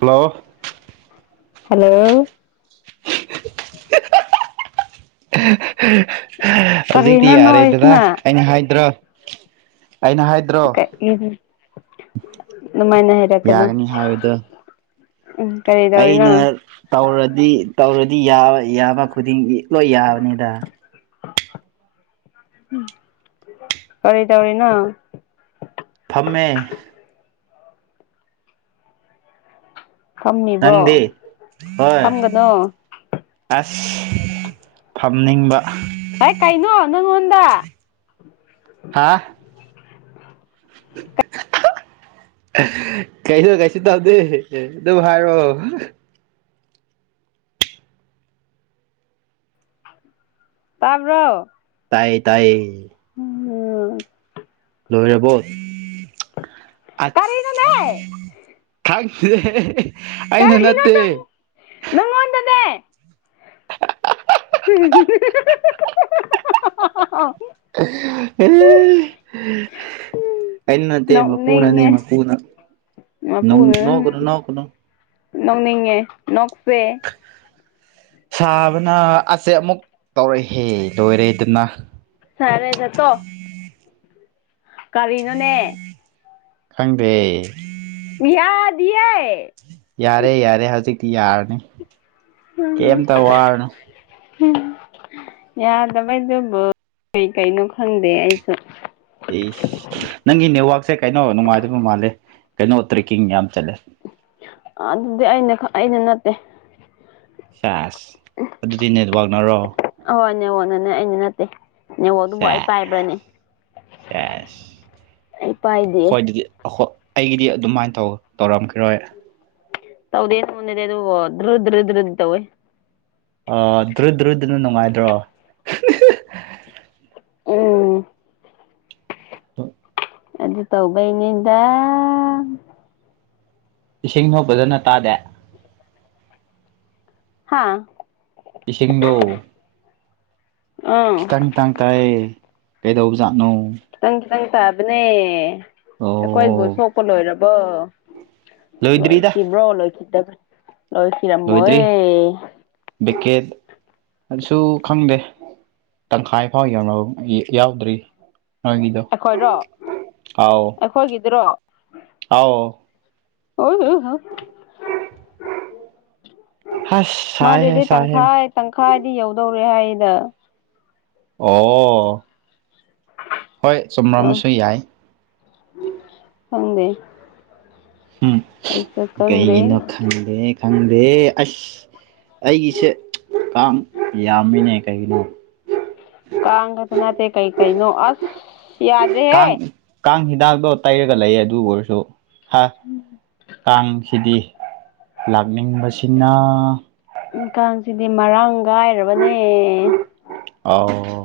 Hello hello [unintelligible] ꯍꯧꯖꯤꯛꯇꯤ ꯀꯔꯤꯅꯣ ꯌꯥꯔꯦꯗꯅ ꯅꯣꯛꯏꯁꯤꯅ ꯑꯩꯅ ꯍꯥꯏꯗ꯭ꯔꯣ ꯑꯩꯅ ꯍꯥꯏꯗ꯭ꯔꯣ ꯑꯗꯨꯃꯥꯏꯅ ꯍꯥꯏꯔꯛꯀꯅꯣ ꯌꯥꯒꯅꯤ ꯍꯥꯏꯕꯗꯣ ꯑꯩꯅ ꯇꯧꯔꯗꯤ ꯇꯧꯔꯗꯤ ꯌꯥꯕ ꯈꯨꯗꯤꯡꯒꯤ ꯂꯣꯏ ꯌꯥꯕꯅꯤꯗ ꯀꯔꯤ ꯇꯧꯔꯤꯅ ꯑꯃꯦ ꯐꯝꯃꯤꯕꯣ ꯅꯪꯗꯤ ꯍꯣꯏ ꯐꯝꯒꯅꯣ ꯐꯝꯅꯤꯡꯕ ꯍꯥꯏ ꯀꯩꯅꯣ ꯅꯪꯉꯣꯟꯗ [inaudible] ꯀꯩꯁꯨ ꯀꯩꯁꯨ ꯇꯧꯗꯦ ꯑꯗꯨꯝ ꯍꯥꯏꯔꯣ ꯇꯕ꯭ꯔꯣ ꯇꯥꯏꯌꯦ ꯇꯥꯏꯌꯦ ꯑꯣꯝ ꯂꯣꯏꯔꯔꯕꯣ ꯑ ꯀꯔꯤꯅꯣꯅꯦ ꯊ ꯑꯩꯅ ꯀꯔꯤꯅꯣ ꯅꯠꯇꯦ ꯅꯪ ꯍ ꯎꯝ ꯏꯟꯅ ꯇꯃ ꯄ ꯄꯨꯅ ꯅꯣꯛꯅꯤꯡꯉꯦ ꯅꯃ ꯄ ꯄꯨꯅ ꯅ ꯅꯣꯀꯅꯣ ꯅꯣꯀꯅꯨ ꯅꯅꯤꯡꯉ ꯅꯣꯛꯁꯦ ꯁꯥꯕꯅ ꯑꯁꯦ ꯑꯃꯨꯛ ꯇꯧꯔꯛꯍꯦ ꯂꯣꯏꯔꯦ ꯑꯗꯨꯅ ꯁꯔꯦ ꯆꯠꯇ ꯀꯔꯤꯅꯣꯅꯦ ꯈꯪꯗꯦ ꯄꯍꯗꯤꯌꯦ ꯌꯥꯔꯦ ꯌꯥꯔꯦ ꯍꯧꯖꯤꯛꯇꯤ ꯌꯥꯔꯅꯤ ꯀꯩꯝꯇ ꯋꯥꯔꯅꯤ ꯌꯥꯗꯕꯩꯗꯨꯕꯨ ꯀꯔꯤ ꯀꯩꯅꯣ ꯈꯪꯗꯦ ꯑꯩꯁꯨ ꯑꯦ ꯅꯪꯒꯤ ꯅꯦꯠꯋꯥꯛꯁꯦ ꯀꯩꯅꯣ ꯅꯨꯡꯉꯥꯏꯗꯕ ꯃꯥꯜꯂꯦ ꯀꯩꯅꯣ ꯑꯣꯇ ꯀ ꯌꯥꯝ ꯆꯂꯦ ꯑꯗꯨꯗꯤ ꯑꯩꯅ ꯑꯩꯅ ꯅꯠꯇꯦ ꯆꯁ ꯑꯗꯨꯗꯤ ꯅꯦꯠꯋꯥꯛꯅꯔꯣ ꯅꯦꯋꯣꯅꯅꯦ ꯑꯩꯩꯅ ꯅꯠꯇꯦ ꯅꯦꯋꯣꯗꯨꯕꯨ ꯑꯩ ꯁꯦꯁ ꯄꯥꯏꯕ꯭ꯔꯅꯦ ꯑꯩ ꯄꯥꯏꯗꯦ ꯍꯣꯏ ꯑꯗꯨꯗꯤꯏ ꯑꯩꯒꯤꯗꯤ ꯑꯗꯨꯃꯥꯏꯅ ꯇꯧꯔꯝꯈꯤꯔꯣꯏ ꯇꯥꯎꯗꯦꯅ ꯃꯟꯗ ꯑꯗꯨꯣ ꯗ ꯏ ꯇꯋꯦ ꯑ ꯗ꯭ꯔꯨ ꯗ꯭ꯔꯨꯗꯨꯅ ꯅꯨꯡꯉꯥꯏꯗ꯭ꯔꯣ ꯑ ꯑ ꯑꯗꯨ ꯇꯧꯕꯩꯅꯦꯗꯥ ꯏꯁꯤꯡꯅꯣ ꯐꯖꯅ ꯇꯥꯗꯦ ꯍꯥꯥ ꯏꯁꯤꯡꯗꯣ ꯑꯪ ꯈꯤꯇꯪ ꯈꯤꯇꯪ ꯇꯥꯏꯌꯦ ꯀꯩꯗꯧꯕ ꯖꯥꯠꯅꯣ ꯈꯤꯇꯪ ꯈꯤꯇꯪ ꯇꯥꯕꯅꯦ ꯑꯩꯈꯣꯏꯕꯨ ꯑꯣ ꯁꯣꯛꯄ ꯂꯣꯏꯔꯕꯣ ꯂꯣꯏ ꯂꯣꯏꯗ꯭ꯔꯤꯗ ꯀꯕ꯭ꯔꯣ ꯂꯣꯏꯈꯤ ꯇ ꯏꯇ꯭ꯔꯤ ꯕꯤꯀꯦꯠ ꯑꯗꯨꯁꯨ ꯈꯪꯗꯦ ꯇꯪꯈꯥꯏ ꯐꯥꯎ ꯌꯧꯅꯕ ꯌꯥꯎꯗ꯭ꯔꯤ ꯍꯥꯏꯗꯣ ꯑꯩꯈꯣꯏꯔꯣ ꯍꯥꯎ ꯑꯩꯈꯣꯏꯒꯤꯗꯨꯔꯣ ꯑꯥꯎ ꯑꯣꯏ ꯑꯁ ꯁꯥꯏꯍꯦ ꯃꯥꯗꯤ ꯁꯥꯏꯍꯦ ꯇꯪꯈꯥ ꯇꯪꯈꯥꯗꯤ ꯌꯧꯗꯧ ꯔꯤꯍꯥꯏꯗ ꯑꯣ ꯍꯣꯏ ꯆꯨꯝꯕꯥ ꯑ ꯑꯃꯁꯨ ꯌꯥꯏ ꯈꯪꯗꯦ ꯎꯝ ꯑꯩꯁꯨ ꯈꯪꯗꯦ ꯀꯩꯒꯤꯅꯣ ꯈꯪꯗꯦ ꯈꯪꯗꯦ ꯑꯁ ꯑꯩꯒꯤꯁꯦ ꯀꯥꯡ ꯌꯥꯝꯃꯤꯅꯦ ꯀꯩꯒꯤꯅꯣ ꯁꯅꯇꯦ ꯀꯩ ꯀꯩ ꯅꯣ ꯑꯁ ꯀꯥꯡ ꯌꯥꯗ꯭ꯔꯦꯍꯦ ꯀꯥꯡ ꯍꯤꯗꯥꯛꯇꯣ ꯇꯩꯔꯒ ꯂꯩ ꯑꯗꯨ ꯑꯣꯏꯔꯁꯨ ꯍꯥ ꯀꯥꯡꯁꯤꯗꯤ ꯂꯥꯛꯅꯤꯡꯕꯁꯤꯅ ꯀꯥꯡꯁꯤꯗꯤ ꯃꯔꯥꯡ ꯀꯥꯏꯔꯕꯅꯦ ꯑꯥꯎ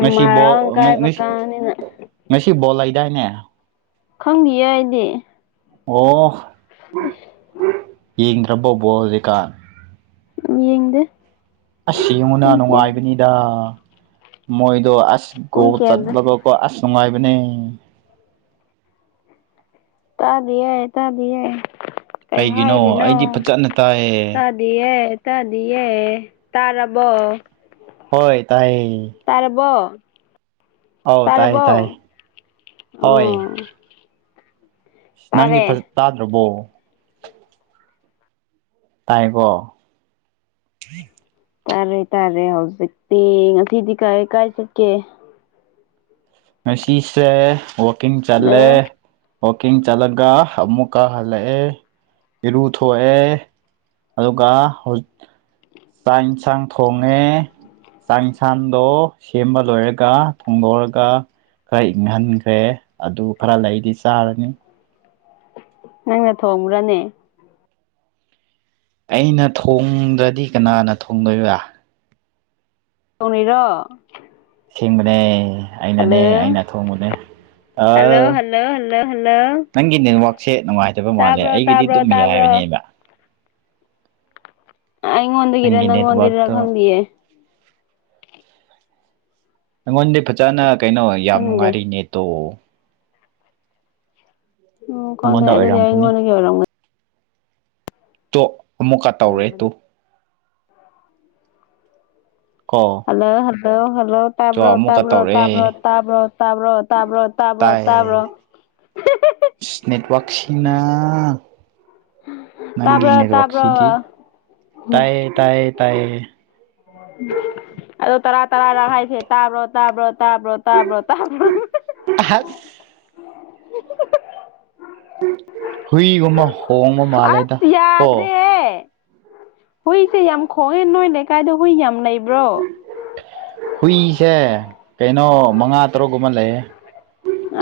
ꯉꯁꯤ ꯕꯣꯜ ꯃꯔꯥꯡ ꯉ ꯀꯥꯏꯕ ꯉꯁꯤ ꯀꯥꯡꯅꯤꯅ ꯉꯁꯤ ꯕꯣꯜ ꯂꯩ ꯗꯥꯏꯅꯦ ꯈꯪꯗꯤꯌꯦ ꯑꯩꯗꯤ ꯑꯣ ꯑꯁ ꯌꯦꯡꯗ꯭ꯔꯕꯣ ꯕꯣꯜ ꯍꯧꯖꯤꯛꯀꯥꯟ ꯌꯦꯡꯗꯦ ꯑꯁ ꯌꯦꯡꯉꯨꯅ ꯄꯨꯡ ꯀꯌꯥ ꯅꯨꯡꯉꯥꯏꯕꯅꯤꯗ ꯃꯣꯏꯗꯣ ꯑꯁ ꯄꯨꯡ ꯒꯣꯜ ꯀꯌꯥꯗ ꯆꯟꯕꯒꯀꯣ ꯑꯁ ꯅꯨꯡꯉꯥꯏꯕꯅꯦ ꯇꯥꯗꯤꯌꯦ ꯇꯥꯗꯤꯌꯦ ꯀꯩ ꯀꯩꯒꯤꯅꯣ ꯍꯥꯏꯔꯤꯅꯣ ꯑꯩꯗꯤ ꯐꯖꯅ ꯇꯥꯏꯌꯦ ꯇꯥꯗꯤꯌꯦ ꯇꯥꯗꯤꯌꯦ ꯇꯥꯔꯕꯣ ꯍꯣꯏ ꯇꯥꯏꯌꯦ ꯇꯥꯔꯕꯣ ꯑꯧ ꯇꯥꯏ ꯇꯥꯔꯕꯣ ꯇꯥꯏ ꯍꯣꯏ ꯑꯣ ꯅꯪꯒꯤ ꯇꯥꯔꯦ ꯐꯖ ꯇꯥꯗ꯭ꯔꯕꯣ ꯇꯥꯏꯀꯣ ꯇꯥꯔꯦ ꯇꯥꯔꯦ ꯍꯧꯖꯤꯛꯇꯤ ꯉꯁꯤꯗꯤ ꯀꯥꯏ ꯀꯥꯏ ꯆꯠꯀꯦ ꯉꯁꯤꯁꯦ ꯋꯥꯀꯤꯡ ꯆꯠꯂꯦ ꯍꯜꯂꯣ ꯋꯀꯤꯡ ꯆꯠꯂꯒ ꯑꯃꯨꯛꯀ ꯍꯜꯂꯛꯑꯦ ꯏꯔꯨ ꯊꯣꯛꯑꯦ ꯑꯗꯨꯒ ꯍꯧꯖꯤꯛ ꯆꯥꯛ ꯏꯟꯁꯥꯡ ꯊꯣꯡꯉꯦ ꯆꯥꯛ ꯏꯟꯁꯥꯡꯗꯣ ꯁꯦꯝꯕ ꯂꯣꯏꯔꯒ ꯊꯣꯡꯗꯣꯛꯔꯒ ꯈꯔ ꯏꯪꯍꯟꯈ꯭ꯔꯦ ꯑꯗꯨ ꯈꯔ ꯂꯩꯗꯤ ꯆꯥꯔꯅꯤ ꯅꯪꯅ ꯊꯣꯡꯕ꯭ꯔꯅꯦ ꯑꯩꯅ ꯊꯣꯡꯗ꯭ꯔꯗꯤ ꯀꯅꯥꯅ ꯊꯣꯡꯗꯣꯏꯔꯥ ꯊꯣꯡꯂꯤꯔꯣ ꯁꯦꯡꯕꯅꯦ ꯑꯩꯅꯅꯦ ꯑꯩꯅ ꯊꯣꯡꯕꯅꯦ ꯍꯜꯂꯣ ꯍꯜꯂꯣ ꯍꯜꯂꯣ ꯍꯜꯂꯣ [unintelligible] ꯅꯪꯒꯤ ꯅꯦꯠꯋꯥꯛꯁꯦ ꯅꯨꯡꯉꯥꯏꯇꯕ ꯃꯥꯜꯂꯦ ꯇꯥꯕ꯭ꯔꯣ ꯑꯩꯒꯤꯗꯤ ꯇꯥꯕ꯭ꯔꯣ ꯑꯗꯨꯝ ꯇꯥꯕ꯭ꯔꯣ ꯌꯥꯏꯕꯅꯦꯕ [unintelligible] ꯑꯩꯉꯣꯟꯗꯒꯤꯔ ꯅꯪꯒꯤ ꯅꯪꯉꯣꯟꯗꯩꯔ ꯅꯦꯠꯋꯥꯛꯇꯣ ꯈꯪꯗꯦꯌꯦ ꯑꯩꯉꯣꯟꯗꯤ ꯐꯖꯅ ꯀꯩꯅꯣ ꯌꯥꯝ ꯈꯪꯗꯦ ꯅꯨꯡꯉꯥꯏꯔꯤ ꯅꯦꯠꯇꯣ ꯎꯝ ꯈꯪꯗꯦ ꯑꯩꯉꯣꯟꯗ ꯑꯗꯨꯗꯤ ꯑꯣꯏꯔꯝꯈꯤꯅꯤ ꯑꯩꯉꯣꯟꯗꯒꯤ ꯑꯣꯏꯔꯝꯒ ꯇꯣ ꯑꯃꯨꯛꯀ ꯇꯧꯔꯦ ꯇꯨ ꯑꯣꯏꯔꯝꯒꯅꯤ ꯀꯣ ꯍꯜꯂꯣ ꯍꯜꯂꯣ ꯍ ꯂꯣ ꯆꯣ ꯇꯥꯕ꯭ꯔꯣ ꯑꯃꯨꯛꯀ ꯇꯥꯕ꯭ꯔꯣ ꯇꯧꯔꯦ ꯇꯥꯕ꯭ꯔꯣ ꯇꯥꯕ꯭ꯔꯣ ꯇꯥꯕ꯭ꯔꯣ ꯇꯥꯕ꯭ꯔꯣ ꯇꯥꯕ꯭ꯔꯣ ꯇꯥꯏ ꯇꯥꯕ꯭ꯔꯣ ꯑꯁ [unintelligible] [unintelligible] ꯅꯪꯒꯤ ꯇꯥꯕ꯭ꯔꯣ ꯅꯦꯠ ꯇꯥꯕ꯭ꯔꯣ ꯋꯥꯥꯛꯁꯤꯗꯤ ꯇꯥꯏꯌꯦ ꯇꯥꯏꯌꯦ ꯇꯥꯏꯌꯦ [unintelligible] ꯑꯗꯨꯗꯣ ꯇꯔꯥ ꯇꯔꯥ ꯔꯛ ꯍꯥꯏꯁꯦ ꯇꯥꯕ꯭ꯔꯣ ꯇꯥꯕ꯭ꯔꯣ ꯇꯥꯕ꯭ꯔꯣ ꯇꯥꯕ꯭ꯔꯣ ꯇꯥꯕ꯭ꯔꯣ ꯑꯁ ꯍꯨꯏꯒꯨꯝꯕ ꯍꯣꯡꯕ ꯃꯥꯜꯂꯦꯗ ꯑꯁ ꯀꯣ ꯌꯥꯗꯔꯦꯍꯦ ꯍꯨꯏꯁꯦ ꯌꯥꯝ ꯈꯣꯡꯉꯦ ꯅꯣꯏ ꯂꯩꯀꯥꯏꯗ ꯍꯨꯏ ꯌꯥꯝ ꯂꯩ ꯍꯨꯏꯁꯦ ꯀꯩꯅꯣ ꯃꯉꯥ ꯇꯔꯨꯛꯀꯨꯝꯕ ꯂꯩꯌꯦ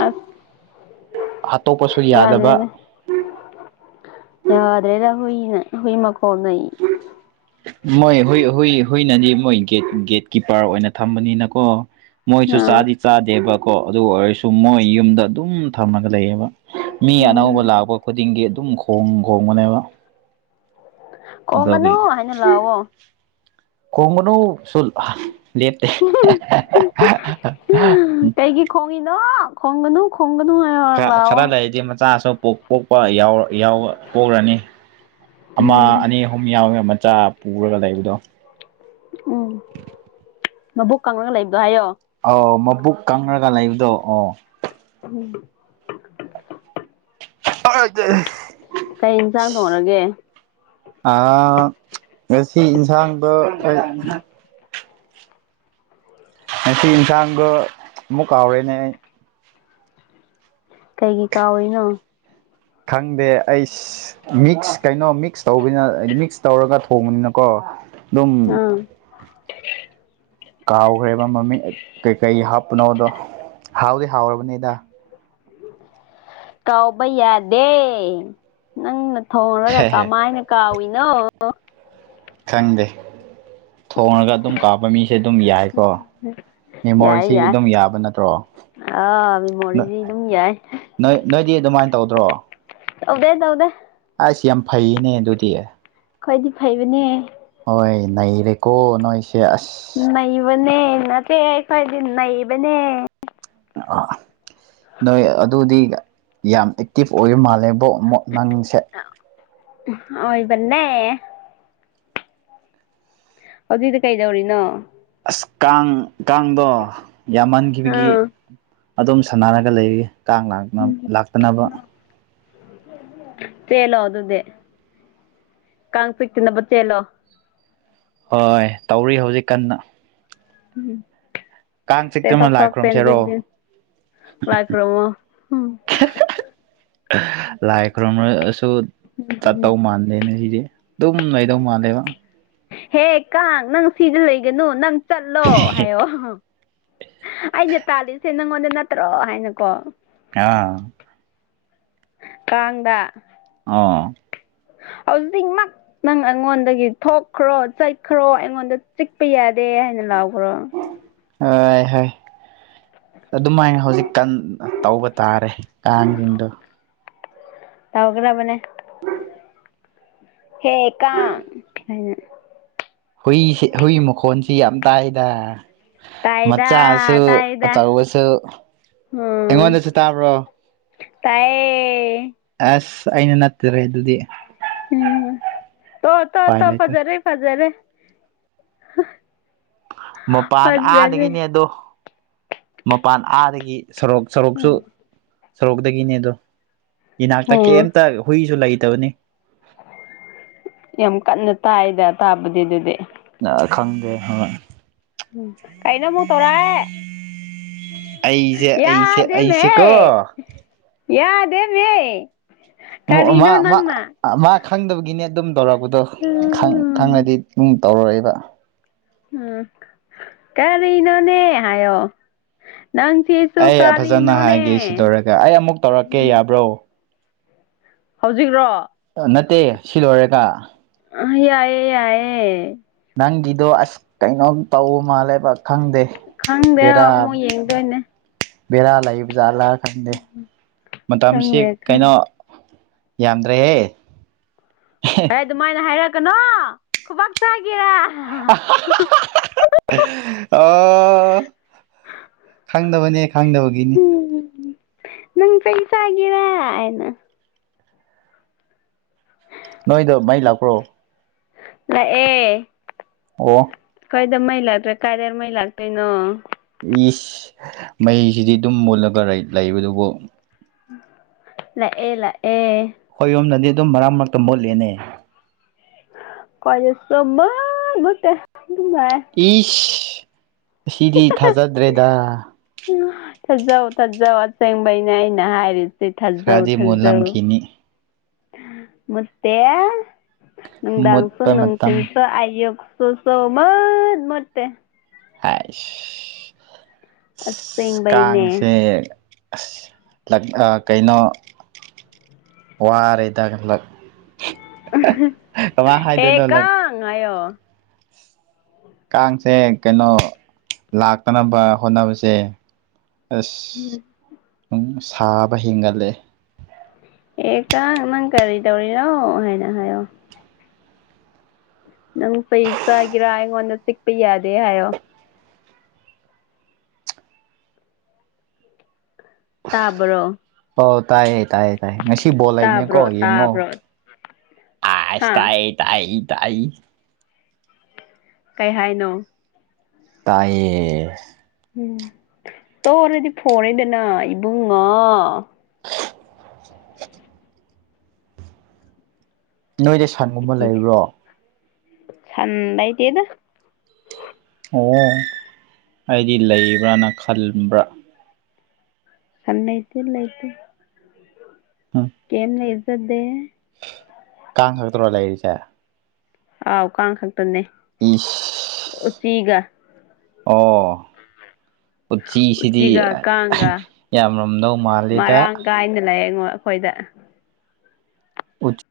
ꯑꯁ ꯑꯇꯣꯞꯄꯁꯨ ꯌꯥꯗꯕ ꯃꯅꯦꯅꯦ ꯌꯥꯗ꯭ꯔꯦꯗ ꯍꯨꯏ ꯍꯨꯏꯃꯀꯣꯅꯩ ꯃꯣꯏ ꯍꯨꯏ ꯍꯨꯏ ꯍꯨꯏꯅꯗꯤ ꯃꯣꯏ ꯒꯦ ꯒꯦꯠꯀꯤꯄꯔ ꯑꯣꯏꯅ ꯊꯝꯕꯅꯤꯅꯀꯣ ꯃꯣꯏꯁꯨ ꯑꯥ ꯆꯥꯗꯤ ꯆꯥꯗꯦꯕꯀꯣ ꯑꯗꯨ ꯑꯣꯏꯔꯁꯨ ꯃꯣꯏ ꯌꯨꯝꯗ ꯑꯗꯨꯝ ꯊꯝꯃꯒ ꯂꯩꯌꯦꯕ ꯃꯤ ꯑꯅꯧꯕ ꯎꯝ ꯂꯥꯛꯄ ꯈꯨꯗꯤꯡꯒꯤ ꯑꯗꯨꯝ ꯈꯣꯡ ꯈꯣꯡꯕꯅꯦꯕ ꯈꯣꯡꯒꯅꯨ ꯍꯥꯏꯅ ꯂꯥꯎꯋꯣ ꯈꯣꯡꯒꯅꯨ ꯁꯨꯜ ꯂꯦꯞꯇꯦ ꯀꯩꯒꯤ ꯈꯣꯡꯉꯤꯅꯣ ꯈꯣꯡꯒꯅꯨ ꯈꯣ ꯈꯔ ꯈꯔ ꯂꯩꯔꯗꯤ ꯃꯆꯥꯁꯨꯣ ꯄꯣꯛ ꯄꯣꯛꯄ ꯌꯥꯎꯔ ꯄꯣꯛꯔꯅꯤ ꯑꯃ ꯎꯝ ꯑꯅꯤ ꯑꯍꯨꯝ ꯌꯥꯎꯋꯦ ꯆꯥ ꯄꯨꯔꯒ ꯂꯩꯕꯗꯣ ꯎꯝ ꯃꯕꯣꯛ ꯀꯪꯂꯒ ꯂꯩꯕꯗꯣ ꯍꯥꯏꯌꯣ ꯑꯣ ꯃꯕꯨꯛ ꯀꯪꯔꯒ ꯂꯩꯕꯗꯣ ꯑꯣ ꯎꯝ ꯀꯩ ꯏꯟꯁꯥꯡ ꯊꯣꯡꯔꯒꯦ ꯑ ꯉꯁꯤ ꯏꯟꯁꯥꯡꯗꯣ ꯈꯣꯏ ꯉꯁꯤ ꯌꯦꯟꯁꯥꯡꯗꯣ ꯑꯃꯨꯛ ꯀꯥꯎꯔꯦꯅꯦ ꯑꯩ ꯀꯩꯒꯤ ꯀꯥꯎꯏꯅꯣ ꯈꯪꯗꯦ ꯑꯩꯁ ꯃꯤꯛꯁ ꯀꯩꯅꯣ ꯃꯤꯛꯁ ꯇꯧꯕꯅꯤꯅ ꯃꯤꯛꯁ ꯇꯧꯔꯒ ꯊꯣꯡꯕꯅꯤꯅꯀꯣ ꯗꯝ ꯑꯥ ꯀꯥꯎꯈ꯭ꯔꯦꯕ ꯃꯃꯤꯡ ꯀꯩꯀꯩ ꯍꯥꯞꯄꯅꯣꯗꯣ ꯍꯥꯎꯗꯤ ꯍꯥꯎꯔꯕꯅꯦꯗ ꯀꯥꯎꯕ ꯌꯥꯗꯦ ꯅꯪꯅ ꯊꯣꯡꯡꯂꯒ ꯍꯦ ꯍꯦ ꯀꯃꯥꯏꯅ ꯀꯥꯎꯏꯅꯣ ꯑꯣ ꯈꯪꯗꯦ ꯊꯣꯡꯉꯒ ꯑꯗꯨꯝ ꯀꯥꯎꯄ ꯃꯤꯁꯦ ꯑꯗꯨꯝ ꯌꯥꯏꯀꯣ ꯌꯥꯏ ꯃꯦꯃꯣꯔꯤꯁꯤ ꯌꯥꯏ ꯑꯗꯨꯝ ꯌꯥꯕ ꯅꯠꯇ꯭ꯔꯣ ꯑꯥ ꯃꯦꯃꯣꯔꯤꯗꯤ ꯑꯗꯨꯝ ꯌꯥꯏ ꯅꯣꯏ ꯅꯣꯏ ꯗꯤ ꯑꯗꯨꯃꯥꯏꯅ ꯇꯧꯗ꯭ꯔꯣ ꯇꯧꯗꯦ ꯇꯧꯗꯦ ꯍꯥꯏꯁ ꯌꯥꯝ ꯐꯩꯌꯦꯅꯦ ꯑꯗꯨꯗꯤ ꯈꯣꯏꯗꯤ ꯐꯩꯕꯅꯦ ꯍꯣꯏ ꯅꯩꯔꯦꯀꯣ ꯅꯣꯏꯁꯦ ꯑꯁ ꯅꯩꯕꯅꯦ ꯅꯠꯇꯦ ꯑꯩꯈꯣꯏꯗꯤ ꯅꯩꯕꯅꯦ ꯑ ꯅꯣꯏ ꯑꯗꯨꯗꯤ ꯌꯥꯝ ꯑꯦꯛꯇꯤꯚ ꯑꯣꯏꯕ ꯃꯥꯜꯂꯦꯕꯣ ꯑꯃꯨꯛ ꯅꯡꯁꯦ ꯑꯣꯏꯕꯅꯦ ꯑꯗꯨꯏꯗꯤ ꯀꯩꯗꯧꯔꯤꯅꯣ ꯑꯁ ꯀꯥꯡ ꯀꯥꯡꯗꯣ ꯌꯥꯝꯃꯟꯈꯤꯕꯒꯤ ꯑꯥ ꯑꯗꯨꯝ ꯁꯥꯟꯅꯔꯒ ꯂꯩꯔꯦ ꯀꯥꯡ ꯂꯥꯛꯅ ꯂꯥꯛꯇꯅꯕ ꯇꯦꯂꯣ ꯑꯗꯨꯗꯦ ꯀꯥꯡ ꯆꯤꯛꯇꯅꯕ ꯆꯦꯜꯂꯣ ꯍꯣꯏ ꯇꯧꯔꯤ ꯍꯧꯖꯤꯛ ꯀꯟꯅ ꯀꯥꯡ ꯆꯤꯛꯇꯅ ꯂꯥꯏ ꯈꯨꯔꯨꯝꯁꯦꯔꯣ [unintelligible] ꯂꯥꯏ ꯈꯨꯔꯝꯃꯣ ꯂꯥꯏ ꯈꯨꯔꯨꯝꯔꯁꯨ ꯆꯠꯇꯧ ꯃꯥꯟꯗꯦꯅꯦ ꯁꯤꯗꯤ ꯑꯗꯨꯝ ꯂꯩꯗꯧ ꯃꯥꯟꯂꯦꯕ ꯍꯦ ꯀꯥꯡ ꯅꯪ ꯁꯤꯗ ꯂꯩꯒꯅꯨ ꯅꯪ ꯆꯠꯂꯣ ꯍꯥꯏꯌꯣ ꯑꯩꯅ ꯇꯥꯜꯂꯤꯁꯦ ꯅꯪꯉꯣꯟꯗ ꯅꯠꯇ꯭ꯔꯣ ꯍꯥꯏꯅꯀꯣ ꯑꯥ ꯀꯥꯡꯗ꯫ ꯑꯥ ꯍꯧꯖꯤꯛꯃꯛ ꯅꯪ ꯑꯩꯉꯣꯟꯗꯒꯤ ꯊꯣꯛꯈ꯭ꯔꯣ ꯆꯠꯈ꯭ꯔꯣ ꯑꯩꯉꯣꯟꯗ ꯆꯤꯛꯄ ꯌꯥꯏ ꯗꯦ ꯍꯥꯏꯅ ꯂꯥꯎꯈ꯭ꯔꯣ꯫ ꯍꯣꯏ ꯍꯣꯏ ꯑꯗꯨꯃꯥꯏ ꯍꯧꯖꯤꯛ ꯀꯟ ꯇꯧꯕ ꯇꯥꯔꯦ ꯀꯥꯡꯗꯣ꯫ ꯇꯧꯒ꯭ꯔꯕꯅꯦ꯫ ꯍꯦ ꯀꯥꯡ ꯍꯥꯏꯅ꯫ ꯍꯨꯏꯁꯤ ꯍꯨꯏ ꯃꯈꯣꯟꯁꯤ ꯌꯥꯝ ꯇꯥꯏꯗ꯫ ꯇꯥꯏꯗ ꯃꯆꯥꯁꯨ ꯇꯥꯏꯗ ꯑꯆꯧꯕꯁꯨ꯫ ꯎꯝ ꯑꯩꯉꯣꯟꯗꯁꯨ ꯇꯥꯕ꯭ꯔꯣ? ꯇꯥꯏꯌꯦ꯫ ꯑꯁ ꯑꯩꯅ ꯅꯠꯇꯔꯦ ꯗꯨꯗꯤ꯫ ꯎꯝ ꯇ ꯇ ꯇ ꯂꯩꯇ꯭ꯔꯦ ꯐꯖꯔꯦ ꯐꯖꯔꯦ꯫ [unintelligible] ꯃꯄꯥꯟ ꯐꯖꯔꯦ ꯑꯥꯗꯒꯤꯅꯦ ꯑꯗꯣ ꯃꯄꯥꯟ ꯑꯥꯗꯒꯤ꯫ ꯁꯣꯔꯣꯛ ꯁꯣꯔꯣꯛꯁꯨ ꯎꯝ ꯁꯣꯔꯣꯛꯇꯒꯤꯅꯦ ꯑꯗꯣ ꯏꯅꯥꯛꯇ ꯎꯝ ꯀꯩꯝꯇ ꯍꯨꯏꯁꯨ ꯂꯩ ꯇꯕꯅꯤ ꯌꯥꯝ ꯀꯟꯅ ꯇꯥꯏꯗ ꯇꯥꯕꯗꯤ ꯑꯗꯨꯗꯤ꯫ ꯅ ꯈꯪꯗꯦ ꯍ ꯎꯝ ꯀꯥꯏꯅ ꯃꯨ ꯇꯣꯔꯥꯏ꯫ ꯑꯩꯁꯦ ꯑꯩꯁꯦ ꯌꯥꯗꯦꯝ ꯃꯦ ꯑꯩꯁꯦꯀꯣ ꯌꯥꯗꯦꯝ ꯃꯦ꯫ [unintelligible] ꯈꯪꯗꯕꯒꯤꯅꯦ ꯑꯗꯨꯝ ꯇꯧꯔꯛꯄꯗꯣ ꯈꯪ ꯎꯝ ꯈꯪꯔꯗꯤ ꯗꯨꯝ ꯇꯧꯔꯣꯏꯕ꯫ ꯎꯝ ꯀꯔꯤꯅꯣꯅꯦ ꯍꯥꯏꯌꯣ꯫ ꯅꯪ ꯆꯦꯁꯨ ꯑꯩ ꯐꯖꯅ ꯀꯥꯔꯤꯅꯣꯅꯦ ꯍꯥꯏꯒꯦ ꯁꯤ ꯂꯣꯏꯔꯒ ꯑꯩ ꯑꯃꯨꯛ ꯇꯧꯔꯛꯀꯦ ꯌꯥꯕ꯭ꯔꯣ ꯍꯧꯖꯤꯛꯔꯣ? ꯅꯠꯇꯦ ꯁꯤ ꯂꯣꯏꯔꯦꯒ꯫ ꯑ ꯌꯥꯏꯌꯦ ꯌꯥꯏꯌꯦ꯫ ꯅꯪꯒꯤꯗꯣ ꯑꯁ ꯀꯩꯅꯣꯝ ꯇꯧ ꯃꯥꯜꯂꯦꯕ꯫ ꯈꯪꯗꯦ ꯈꯪꯗꯦ ꯕꯦꯔꯥ ꯑꯃꯨꯛ ꯌꯦꯡꯗꯣꯏꯅꯦ ꯕꯦꯔꯥ ꯂꯩꯥꯕꯖꯥꯂ꯫ ꯈꯪꯗꯦ ꯃꯇꯝꯁꯤ ꯈꯪꯗꯦ ꯀꯩꯅꯣ ꯈꯪꯗꯦ ꯌꯥꯝꯗ꯭ꯔꯦꯍꯦ꯫ ꯑꯦ ꯑꯗꯨꯃꯥꯏꯅ ꯍꯥꯏꯔꯛꯀꯅꯣ ꯈꯨꯕꯥꯛ ꯆꯥꯒꯦꯔꯥ꯫ [unintelligible] ꯑꯣ ꯈꯪꯗꯕꯅꯦ ꯈꯪꯗꯕꯒꯤꯅꯤ꯫ ꯅꯪ ꯆꯩ ꯆꯒꯦꯔ ꯑꯩꯅ꯫ ꯅꯣꯏꯗ ꯃꯩ ꯂꯥꯛꯄ꯭ꯔꯣ? ꯂꯑꯦ꯫ ꯑꯣ ꯈꯣꯏꯗ ꯃꯩ ꯂꯥꯛꯇ꯭ꯔꯦ ꯀꯥꯏꯗ ꯃꯩ ꯂꯥꯛꯇꯣꯏꯅꯣ? ꯏꯁ ꯃꯩꯁꯤꯗꯤ ꯗꯨꯝ ꯃꯨꯠꯂꯒ ꯔꯩ ꯂꯩꯕ ꯗꯨꯕꯨ꯫ ꯂꯥꯑꯦ ꯂꯥꯑꯦ꯫ ꯍꯣꯏ ꯌꯨꯝꯅꯗꯤ ꯑꯗꯨꯝ ꯃꯔꯛ ꯃꯔꯛꯇ ꯃꯨꯠꯂꯦꯅꯦ꯫ [unintelligible] ꯃꯨꯠ ꯃꯨꯠꯇꯦ꯫ ꯑꯗꯨꯝ ꯂꯥꯛꯑꯦ ꯏꯁ ꯑꯁꯤꯗꯤ ꯊꯥꯖꯗ꯭ꯔꯦꯗ꯫ ꯊꯥꯖꯧ ꯊꯥꯖꯧ ꯑꯁꯦꯡꯕꯩꯅ ꯑꯩꯅ ꯍꯥꯏꯔꯤꯁꯦ ꯊꯥꯖꯧ ꯈꯔꯗꯤ ꯊꯥꯖꯧ꯫ ꯃꯨꯜꯂꯝꯈꯤꯅꯤ ꯃꯨꯠꯇꯦ ꯅꯨꯡꯗꯥꯡꯁꯨ ꯃꯨꯠꯄ ꯃꯇꯝ ꯅꯨꯡꯊꯤꯟꯁꯨ ꯑꯌꯨꯛ ꯁꯣ ꯁꯧꯃꯅ ꯃꯠꯇꯦ ꯍꯥꯏ ꯑꯁꯦꯡꯕꯩꯅꯦ ꯀꯥꯡꯁꯦ ꯑꯁ ꯀꯩꯅꯣ ꯋꯥꯔꯦꯗ ꯃ ꯍꯦ ꯍꯥꯏꯗꯅꯣꯂꯛ ꯀꯥꯡ ꯍꯥꯏꯌꯣ ꯀꯥꯡꯁꯦ ꯀꯩꯅꯣ ꯂꯥꯛꯇꯅꯕ ꯍꯣꯠꯅꯕꯁꯦ ꯎꯝ ꯝ ꯁꯥꯕ ꯍꯦꯟꯒꯠꯂꯑꯦ ꯑꯦꯀ ꯅꯪ ꯀꯔꯤ ꯇꯧꯔꯤꯔꯣ ꯍꯥꯏꯅ ꯍꯥꯏꯌꯣ ꯅꯪ ꯐꯩ ꯆꯥꯒꯦꯔꯥ ꯑꯩꯉꯣꯟꯗ ꯆꯤꯛꯄ ꯌꯥꯗꯦ ꯍꯥꯏꯌꯣ ꯇꯥꯕ꯭ꯔꯣ ꯄꯣ ꯇꯥꯏ ꯇꯥꯏꯌꯦ ꯇꯥꯏꯌꯦ ꯉꯁꯤ ꯕꯣꯜ ꯂꯩꯕꯅꯦꯀꯣ ꯇꯥꯕ꯭ꯔꯣ ꯌꯦꯡꯉꯣ ꯇꯥꯕ꯭ꯔꯣ ꯑꯁ ꯍꯥ ꯇꯥꯏꯌꯦ ꯇꯥꯏ ꯇ ꯑꯩ ꯀꯔꯤ ꯍꯥꯏꯅꯣ ꯇꯥꯏꯌꯦ ꯎꯝ ꯇꯧꯔꯗꯤ ꯐꯣꯟꯦꯗꯅ ꯏꯕꯨꯡꯉꯥ ꯅꯣꯏꯗ ꯁꯟꯒꯨꯝꯕ ꯂꯩꯕ꯭ꯔꯣ ꯁꯗꯏꯗꯤꯦꯗ ꯑꯣ ꯑꯩꯗꯤ ꯂꯩꯕ꯭ꯔꯅ ꯈꯟꯕ꯭ꯔꯥ ꯁꯅ ꯑꯥꯏꯇ ꯏꯂꯥꯏꯇ ꯀꯦꯝꯅꯦ ꯏꯖꯖꯠ ꯗꯦ ꯀꯥꯥꯡ ꯇꯂ ꯍꯥꯏ ꯆꯦ ꯑꯥꯎꯀ ꯈꯛꯇꯅꯦ ꯏꯁ ꯎꯆꯤꯒ ꯑꯣ ꯎꯆꯆꯤꯁꯤꯗꯤ ꯎꯆꯤꯒ ꯀꯥꯡꯒ ꯌꯥꯝꯔꯝꯗꯧ ꯃꯥꯜꯂꯤꯦꯗ ꯃꯔꯥꯡ ꯀꯥꯏꯅ ꯂꯩ ꯑꯩꯉꯣꯟ ꯑꯩꯈꯣꯏꯗ ꯎꯆ